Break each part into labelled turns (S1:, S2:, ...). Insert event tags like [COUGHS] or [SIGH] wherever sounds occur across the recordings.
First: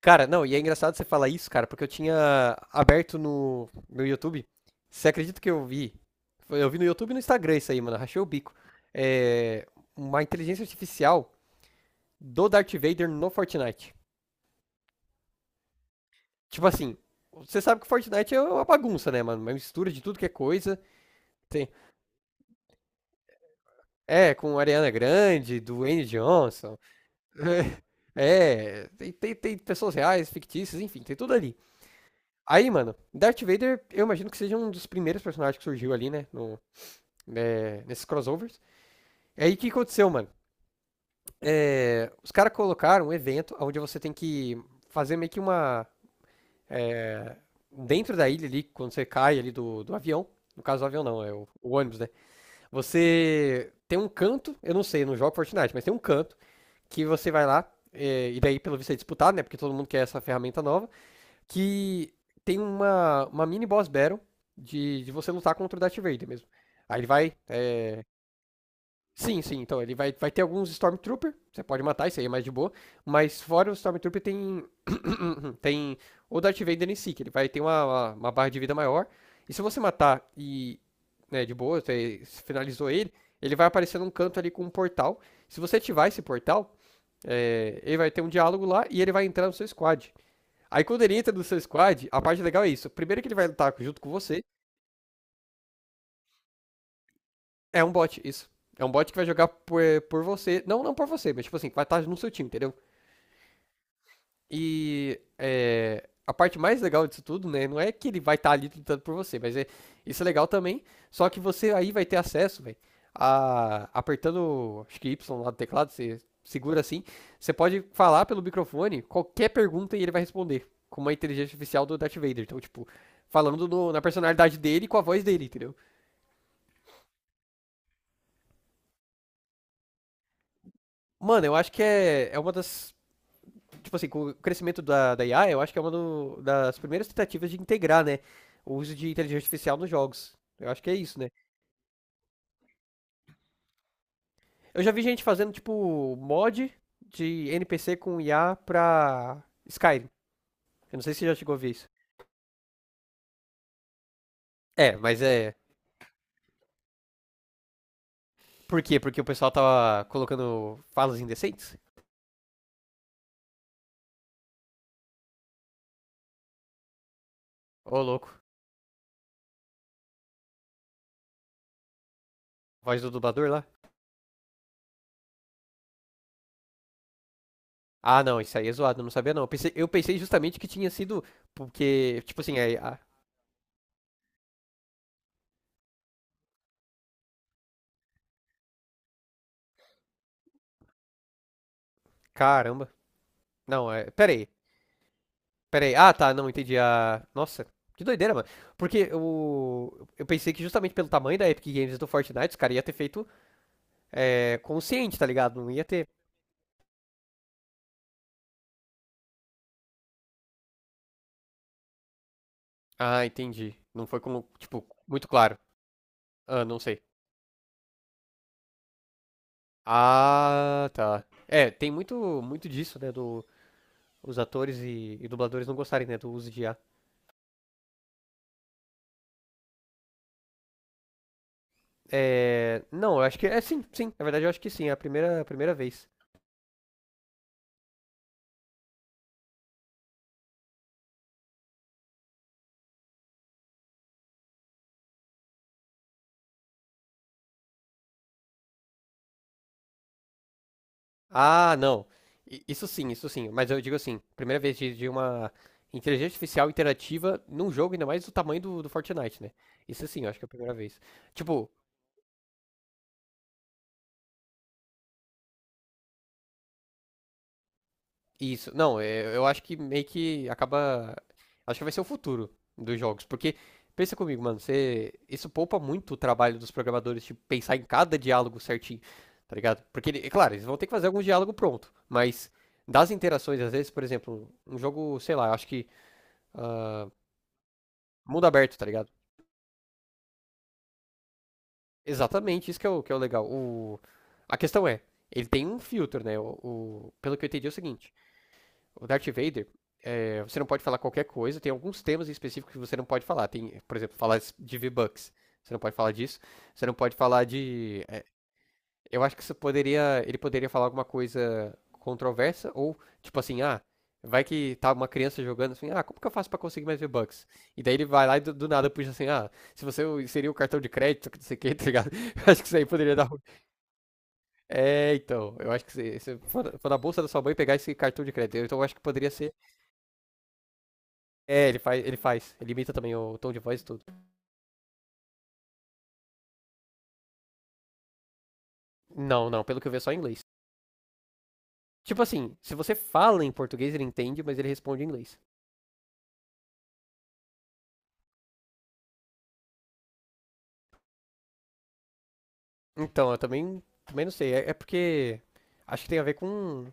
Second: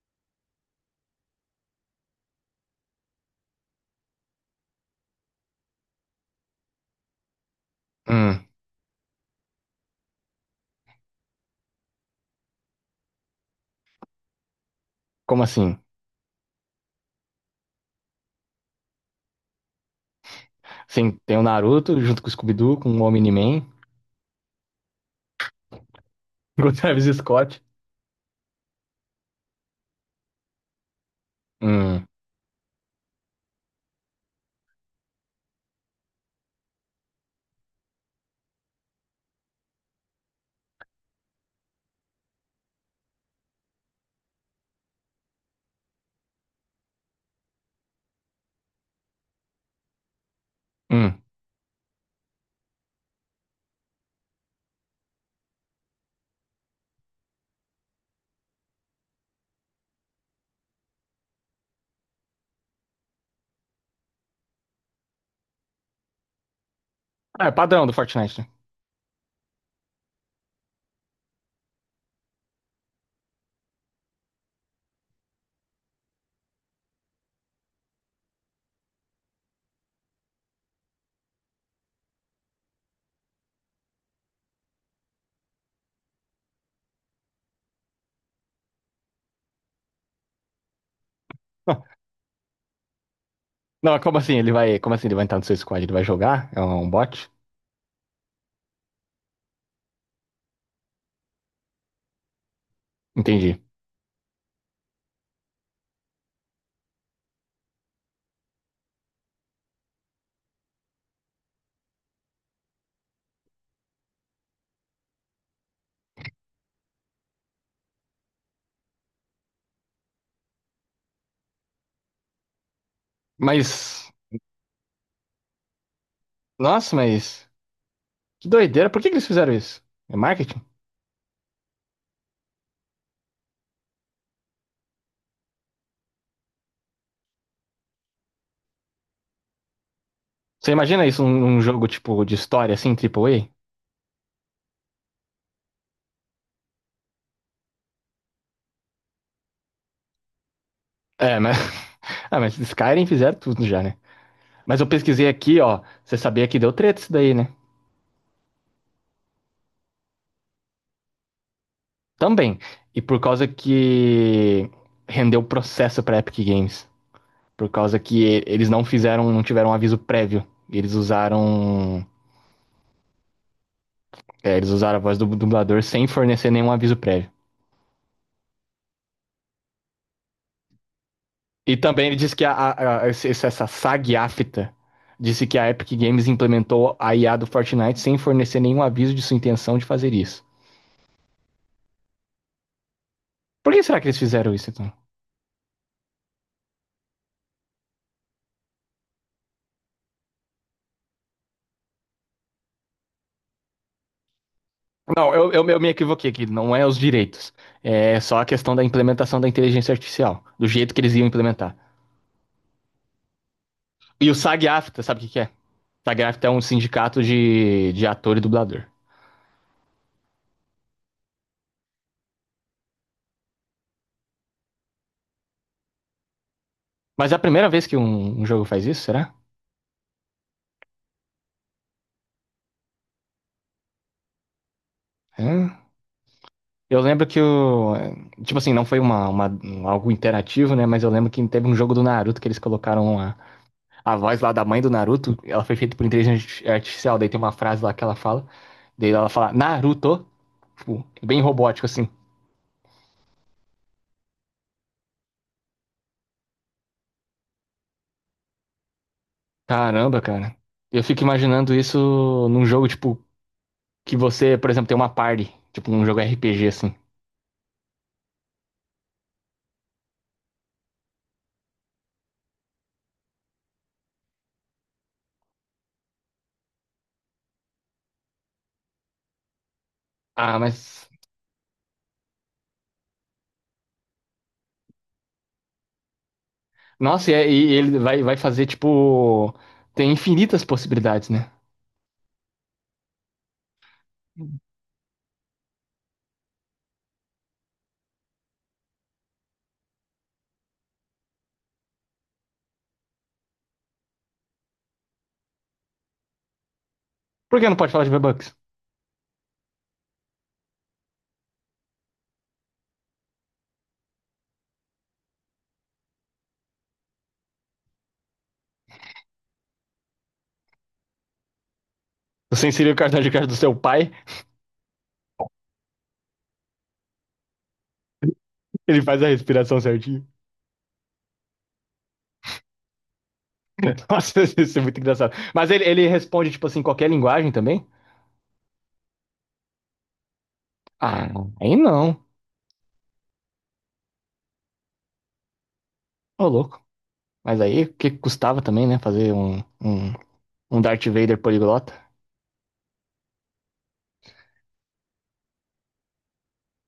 S1: Cara, não, e é engraçado você falar isso, cara, porque eu tinha aberto no meu YouTube. Você acredita que eu vi? Eu vi no YouTube e no Instagram isso aí, mano. Rachei o
S2: Hum,
S1: bico. É, uma inteligência artificial do Darth Vader no Fortnite.
S2: como assim?
S1: Tipo assim, você sabe que o Fortnite é uma bagunça, né, mano? Uma mistura de tudo que é coisa.
S2: Sim, tem o
S1: Tem,
S2: Naruto junto com o Scooby-Doo, com o Omni-Man,
S1: é, com Ariana Grande, Dwayne
S2: [LAUGHS] com o
S1: Johnson.
S2: Travis Scott.
S1: [LAUGHS] É, tem pessoas reais, fictícias, enfim, tem tudo ali.
S2: Hum,
S1: Aí, mano, Darth Vader, eu imagino que seja um dos primeiros personagens que surgiu ali, né? No, né, nesses crossovers. E aí, o que aconteceu, mano? Os caras colocaram um evento onde você tem que fazer meio que uma. Dentro da ilha ali, quando você cai ali do avião. No caso, o avião
S2: hum.
S1: não, é o ônibus, né? Você tem um canto, eu não sei, eu não jogo Fortnite, mas tem um canto que você vai lá. E daí, pelo visto, é disputado, né? Porque todo mundo quer essa ferramenta nova. Que tem uma mini boss battle de você lutar contra o Darth Vader mesmo. Aí ele vai.
S2: Ah, é padrão do Fortnite, né?
S1: Sim, então ele vai, vai ter alguns Stormtrooper. Você pode matar, isso aí é mais de boa. Mas fora o Stormtrooper tem. [COUGHS] Tem o Darth Vader em si, que ele vai ter uma barra de vida maior. E se você matar e. Né, de boa, você finalizou ele, ele vai aparecer num canto ali com um portal. Se você ativar esse portal, é, ele vai ter um diálogo lá e ele vai entrar no seu squad. Aí quando ele entra no seu
S2: [LAUGHS]
S1: squad, a parte legal é isso. Primeiro que ele vai lutar
S2: Não,
S1: junto com
S2: como assim?
S1: você,
S2: Ele vai, como assim ele vai entrar no seu squad? Ele vai jogar? É um bot?
S1: é um bot, isso. É um bot que vai jogar por você. Não, não por você, mas tipo assim, vai estar no seu time, entendeu?
S2: Entendi.
S1: E é, a parte mais legal disso tudo, né? Não é que ele vai estar ali lutando por você, mas é, isso é legal também. Só que você aí vai ter acesso, velho, a apertando, acho que Y lá do teclado, você segura assim, você pode falar pelo microfone qualquer pergunta e ele vai responder com uma inteligência artificial do Darth Vader. Então, tipo, falando no- na
S2: Mas,
S1: personalidade dele e com a voz dele, entendeu?
S2: nossa, que doideira. Por que que eles fizeram isso? É marketing?
S1: Mano, eu acho que é uma das tipo assim, com o crescimento da IA, eu acho que é das primeiras tentativas de integrar, né, o uso de inteligência artificial nos jogos. Eu
S2: Você
S1: acho que é
S2: imagina
S1: isso,
S2: isso
S1: né?
S2: num jogo tipo de história assim, Triple
S1: Eu já vi gente fazendo, tipo, mod de NPC com IA pra Skyrim. Eu não sei se
S2: A
S1: você já
S2: É,
S1: chegou
S2: mas
S1: a ver isso.
S2: [LAUGHS] Ah, mas Skyrim fizeram tudo já, né? Mas eu
S1: É, mas
S2: pesquisei
S1: é.
S2: aqui, ó, você sabia que deu treta isso daí, né?
S1: Por quê? Porque o pessoal tava colocando falas indecentes?
S2: Também. E por causa que rendeu processo pra Epic Games. Por
S1: Ô,
S2: causa que
S1: louco.
S2: eles não fizeram, não tiveram um aviso prévio. Eles usaram,
S1: Voz do dublador lá.
S2: é, eles usaram a voz do dublador sem fornecer nenhum aviso prévio.
S1: Ah, não, isso aí é zoado, eu não sabia não. Eu pensei justamente que tinha sido.
S2: E também ele
S1: Porque, tipo
S2: disse que a,
S1: assim, aí. Ah,
S2: a- a- esse- essa SAG afta disse que a Epic Games implementou a IA do Fortnite sem fornecer nenhum aviso de sua intenção de fazer isso.
S1: caramba.
S2: Por que
S1: Não,
S2: será
S1: é.
S2: que eles
S1: Pera aí.
S2: fizeram isso, então?
S1: Peraí. Ah, tá, não entendi a. Nossa, que doideira, mano. Porque o... eu pensei que justamente pelo tamanho da Epic Games e do Fortnite, os caras iam ter feito é, consciente, tá
S2: Não, eu,
S1: ligado? Não
S2: eu, eu
S1: ia
S2: me
S1: ter.
S2: equivoquei aqui, não é os direitos. É só a questão da implementação da inteligência artificial, do jeito que eles iam implementar.
S1: Ah, entendi. Não foi
S2: E o
S1: como, tipo,
S2: SAG-AFTRA, sabe o
S1: muito
S2: que que é?
S1: claro.
S2: SAG-AFTRA é
S1: Ah,
S2: um
S1: não sei.
S2: sindicato de ator e dublador.
S1: Ah, tá. É, tem muito disso, né? Do, os atores e dubladores não gostarem, né, do uso de I a.
S2: Mas é a primeira vez que um jogo faz isso, será?
S1: É, não, eu acho que é sim. Na verdade, eu acho que sim. É a primeira
S2: Hã?
S1: vez.
S2: Eu lembro que o. Tipo assim, não foi algo interativo, né? Mas eu lembro que teve um jogo do Naruto que eles colocaram a voz lá da mãe do Naruto. Ela foi feita por inteligência artificial. Daí tem uma frase lá que ela fala. Daí ela fala, Naruto. Tipo, bem
S1: Ah,
S2: robótico,
S1: não.
S2: assim.
S1: Isso sim, isso sim. Mas eu digo assim, primeira vez de uma inteligência artificial interativa num jogo, ainda mais do tamanho do Fortnite, né? Isso sim,
S2: Caramba,
S1: eu acho que é a
S2: cara.
S1: primeira vez.
S2: Eu fico
S1: Tipo,
S2: imaginando isso num jogo, tipo, que você, por exemplo, tem uma party, tipo, num jogo RPG, assim.
S1: isso. Não, é, eu acho que meio que acaba. Acho que vai ser o futuro dos jogos. Porque, pensa comigo, mano, você, isso poupa muito o trabalho dos programadores de pensar em cada diálogo certinho, tá ligado? Porque, é claro,
S2: Ah,
S1: eles vão ter que fazer
S2: mas.
S1: algum diálogo pronto. Mas das interações, às vezes, por exemplo, um jogo, sei lá, eu acho que. Ah,
S2: Nossa, e ele vai
S1: Mundo
S2: fazer,
S1: aberto, tá ligado?
S2: tipo. Tem infinitas possibilidades, né?
S1: Exatamente, isso que é que é o legal. O... A questão é, ele tem um filtro, né? Pelo que eu entendi é o seguinte, o Darth Vader, é, você não pode falar qualquer coisa, tem alguns temas específicos que você não pode falar. Tem, por exemplo, falar de V-Bucks, você não pode falar disso. Você não pode falar
S2: Por que não pode
S1: de.
S2: falar de V-Bucks?
S1: Eu acho que isso poderia, ele poderia falar alguma coisa controversa ou tipo assim, ah, vai que tá uma criança jogando assim, ah, como que eu faço pra conseguir mais V-Bucks? E daí ele vai lá e do nada puxa assim, ah, se você inserir o cartão de crédito, que não sei o que, tá ligado? [LAUGHS] Eu acho que
S2: Você
S1: isso aí
S2: inseriu o
S1: poderia
S2: cartão
S1: dar.
S2: de crédito do seu pai,
S1: É, então, eu acho que se for na bolsa da sua mãe pegar esse cartão de crédito, então eu acho que
S2: ele faz
S1: poderia
S2: a
S1: ser.
S2: respiração certinho.
S1: É, ele faz, ele imita também o tom de voz e tudo.
S2: [LAUGHS] Nossa, isso é muito engraçado. Mas ele responde, tipo assim, qualquer linguagem também?
S1: Não, não, pelo que eu vi é só em inglês.
S2: Ah, aí
S1: Tipo
S2: não.
S1: assim, se você fala em português ele entende, mas ele responde em inglês.
S2: Ô, louco. Mas aí, o que custava também, né? Fazer um Darth Vader poliglota?
S1: Então, eu também, também não sei. É, é porque acho que tem a ver com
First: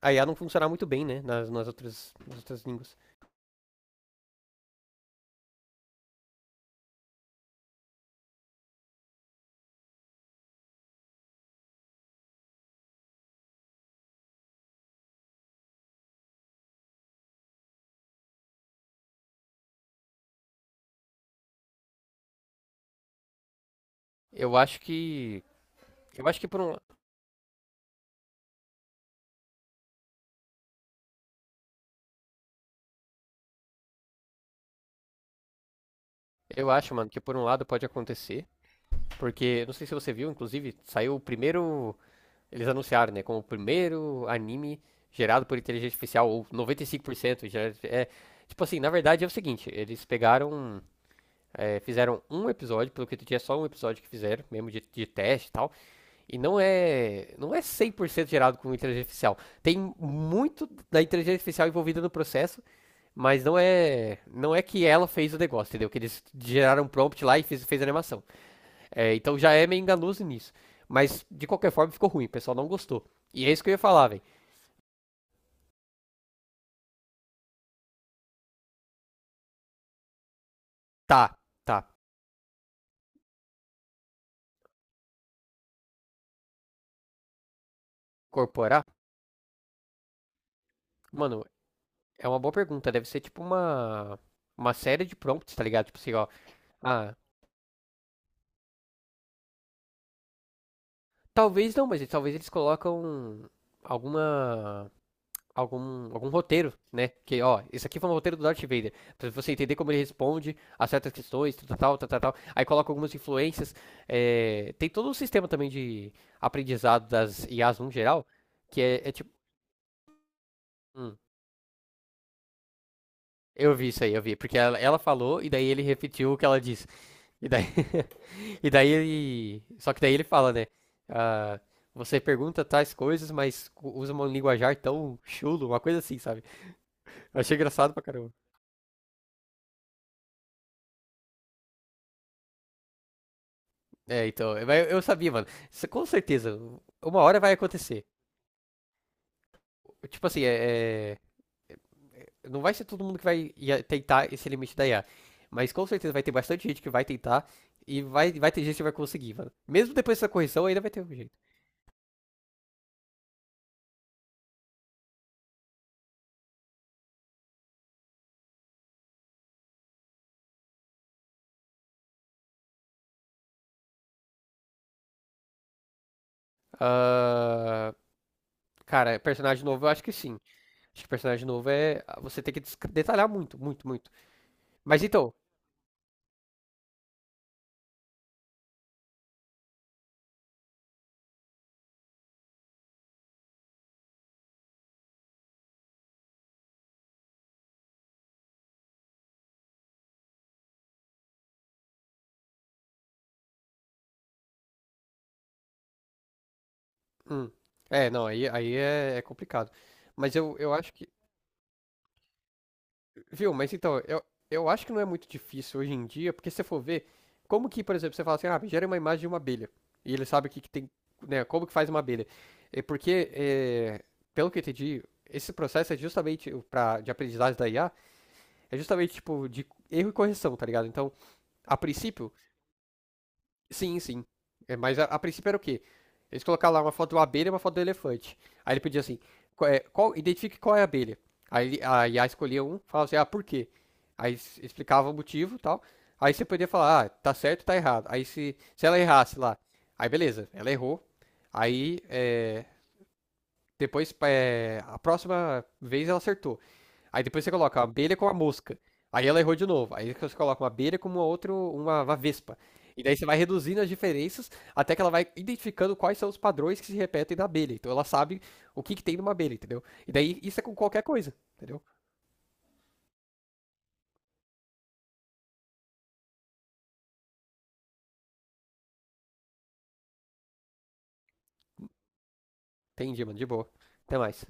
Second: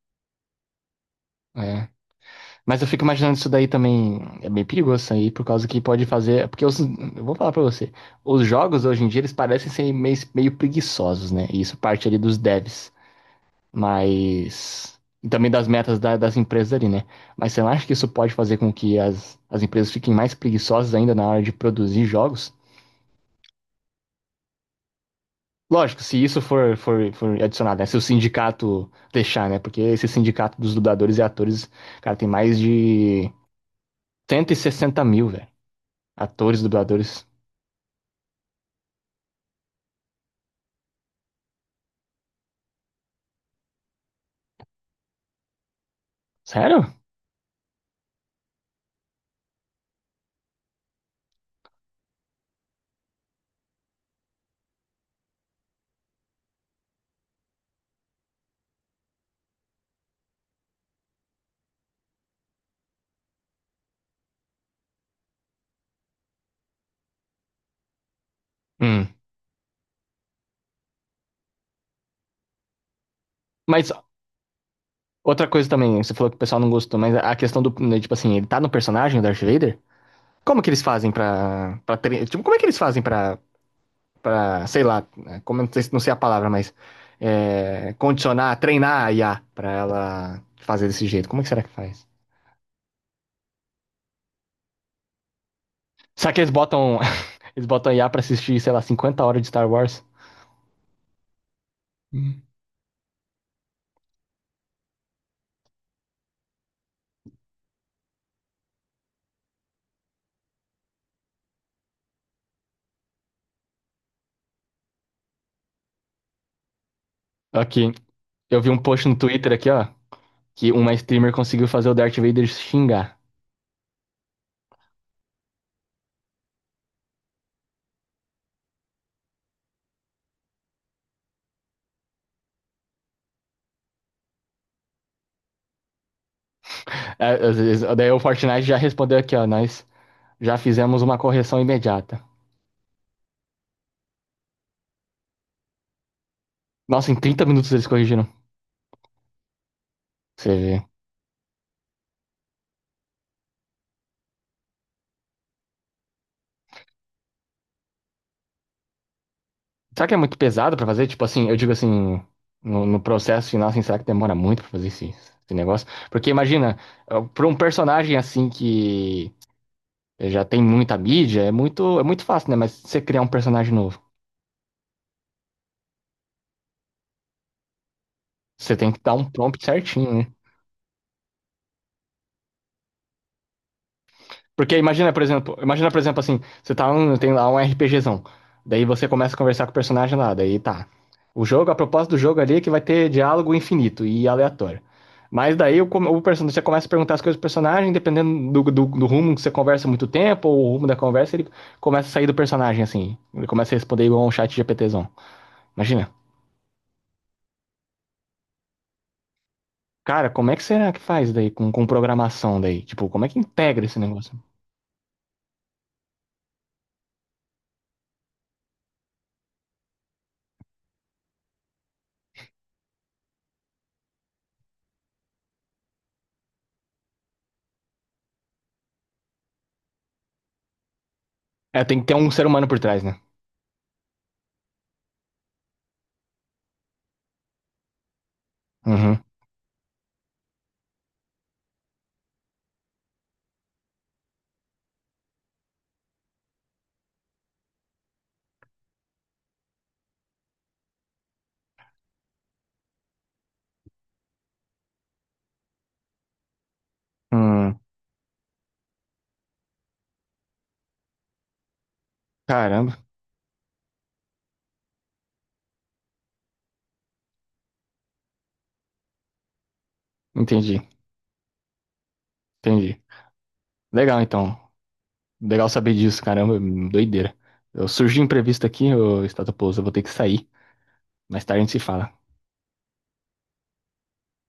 S1: a IA não funcionar muito bem, né?
S2: É.
S1: Nas outras
S2: Mas eu
S1: línguas.
S2: fico imaginando isso daí também é bem perigoso isso aí, por causa que pode fazer. Porque os, eu vou falar pra você, os jogos hoje em dia eles parecem ser meio preguiçosos, né? E isso parte ali dos devs, mas. E também das metas das empresas ali, né? Mas você não acha que isso pode fazer com que as empresas fiquem mais preguiçosas ainda na hora de produzir jogos?
S1: Eu acho que.
S2: Lógico, se
S1: Eu acho
S2: isso
S1: que por um.
S2: for adicionado, né? Se o sindicato deixar, né? Porque esse sindicato dos dubladores e atores, cara, tem mais de 160.000, velho. Atores,
S1: Eu acho, mano, que
S2: dubladores.
S1: por um lado pode acontecer. Porque, não sei se você viu, inclusive, saiu o primeiro. Eles anunciaram, né? Como o primeiro anime gerado por inteligência artificial, ou
S2: Sério?
S1: 95% gerado. É, tipo assim, na verdade é o seguinte: eles pegaram. É, fizeram um episódio, pelo que eu entendi, é só um episódio que fizeram, mesmo de teste e tal. E não é, não é 100% gerado com inteligência artificial. Tem muito da inteligência artificial envolvida no processo, mas não é, não é que ela fez o negócio, entendeu? Que eles geraram um prompt lá e fez, fez a animação. É,
S2: Hum.
S1: então já é meio enganoso nisso. Mas de qualquer forma ficou ruim, o pessoal não gostou. E é isso que eu ia
S2: Mas
S1: falar, velho.
S2: outra coisa também, você falou que o pessoal não gostou, mas a questão do, né, tipo assim, ele tá no personagem, o Darth Vader? Como que eles fazem
S1: Tá, tá.
S2: pra, tipo, como é que eles fazem pra sei lá, né, como, não sei a palavra, mas é, condicionar,
S1: Incorporar?
S2: treinar a IA pra ela fazer desse jeito? Como é
S1: Mano,
S2: que será que faz?
S1: é uma boa pergunta. Deve ser tipo uma série de prompts, tá ligado? Tipo assim, ó.
S2: Será que eles botam,
S1: Ah,
S2: [LAUGHS] eles botam a IA pra assistir, sei lá, 50 horas de Star Wars?
S1: talvez não, mas talvez
S2: Hum.
S1: eles colocam alguma algum roteiro, né? Que, ó, esse aqui foi um roteiro do Darth Vader. Pra você entender como ele responde a certas questões, tal, tal, tal, tal, tal. Aí coloca algumas influências. É, tem todo um sistema também de aprendizado das IAs no
S2: Aqui,
S1: geral,
S2: eu vi um
S1: que
S2: post
S1: é
S2: no
S1: tipo.
S2: Twitter aqui, ó, que uma
S1: Hum,
S2: streamer conseguiu fazer o Darth Vader xingar.
S1: eu vi isso aí, eu vi. Porque ela falou e daí ele repetiu o que ela disse. E daí, [LAUGHS] e daí ele. Só que daí ele fala, né? ah, você pergunta tais coisas, mas usa um linguajar tão chulo, uma coisa assim, sabe?
S2: É,
S1: Eu achei engraçado pra
S2: daí o
S1: caramba.
S2: Fortnite já respondeu aqui, ó. Nós já fizemos uma correção imediata.
S1: É, então, eu sabia, mano. Isso, com certeza,
S2: Nossa, em
S1: uma hora
S2: 30
S1: vai
S2: minutos eles
S1: acontecer.
S2: corrigiram.
S1: Tipo assim,
S2: Você vê.
S1: não vai ser todo mundo que tentar esse limite da I a. Mas com certeza vai ter bastante gente que vai tentar e vai ter gente que vai conseguir, mano. Mesmo
S2: Será que é
S1: depois dessa
S2: muito
S1: correção,
S2: pesado
S1: ainda
S2: pra
S1: vai ter
S2: fazer?
S1: um
S2: Tipo
S1: jeito.
S2: assim, eu digo assim, no processo final, assim, será que demora muito pra fazer esse negócio? Porque imagina, pra um personagem assim que já tem muita mídia, é muito fácil, né? Mas você criar um personagem novo,
S1: Ah,
S2: você tem que dar
S1: cara,
S2: um prompt
S1: personagem novo, eu acho que
S2: certinho, né?
S1: sim. Acho que personagem novo é. Você tem que detalhar muito, muito, muito.
S2: Porque
S1: Mas então.
S2: imagina, por exemplo, assim, você tá tem lá um RPGzão. Daí você começa a conversar com o personagem lá, daí tá. O jogo, a proposta do jogo ali é que vai ter diálogo infinito e aleatório. Mas daí o personagem, você começa a perguntar as coisas do personagem, dependendo do rumo que você conversa muito tempo, ou o rumo da conversa, ele começa a sair do personagem, assim. Ele começa a responder igual um chat GPTzão. Imagina.
S1: Hum, é, não, aí é, é complicado.
S2: Cara, como é que
S1: Eu acho
S2: será que
S1: que.
S2: faz daí com programação daí? Tipo, como é que
S1: Viu? Mas
S2: integra esse
S1: então,
S2: negócio?
S1: eu acho que não é muito difícil hoje em dia, porque se você for ver, como que, por exemplo, você fala assim, ah, gera uma imagem de uma abelha. E ele sabe que tem, né? Como que faz uma abelha. É porque, é, pelo que eu entendi, esse processo é justamente de aprendizagem da IA, é justamente tipo de erro e correção, tá ligado? Então, a
S2: É, tem que ter um
S1: princípio,
S2: ser humano por trás, né?
S1: sim, sim. É, mas a princípio era o quê? Eles colocaram lá uma foto de uma abelha e uma foto do elefante. Aí ele pedia assim,
S2: Uhum.
S1: identifique qual é a abelha. A IA escolhia um, falava assim, ah, por quê? Explicava o motivo e tal. Aí você podia falar, ah, tá certo, tá errado. Aí se ela errasse lá, aí beleza, ela errou. Aí é, depois, é, a próxima vez ela acertou. Aí depois você
S2: Hum,
S1: coloca a abelha com a mosca. Aí ela errou de novo. Aí você coloca uma abelha com uma vespa.
S2: caramba.
S1: E daí você vai reduzindo as diferenças até que ela vai identificando quais são os padrões que se repetem na abelha. Então ela sabe que tem numa abelha, entendeu? E daí isso é com
S2: Entendi,
S1: qualquer coisa, entendeu?
S2: entendi. Legal, então. Legal saber disso, caramba, doideira. Eu surgi imprevisto aqui, ô Estado Pouso, eu vou ter que sair. Mais tarde a gente se fala.
S1: Entendi, mano. De boa. Até mais.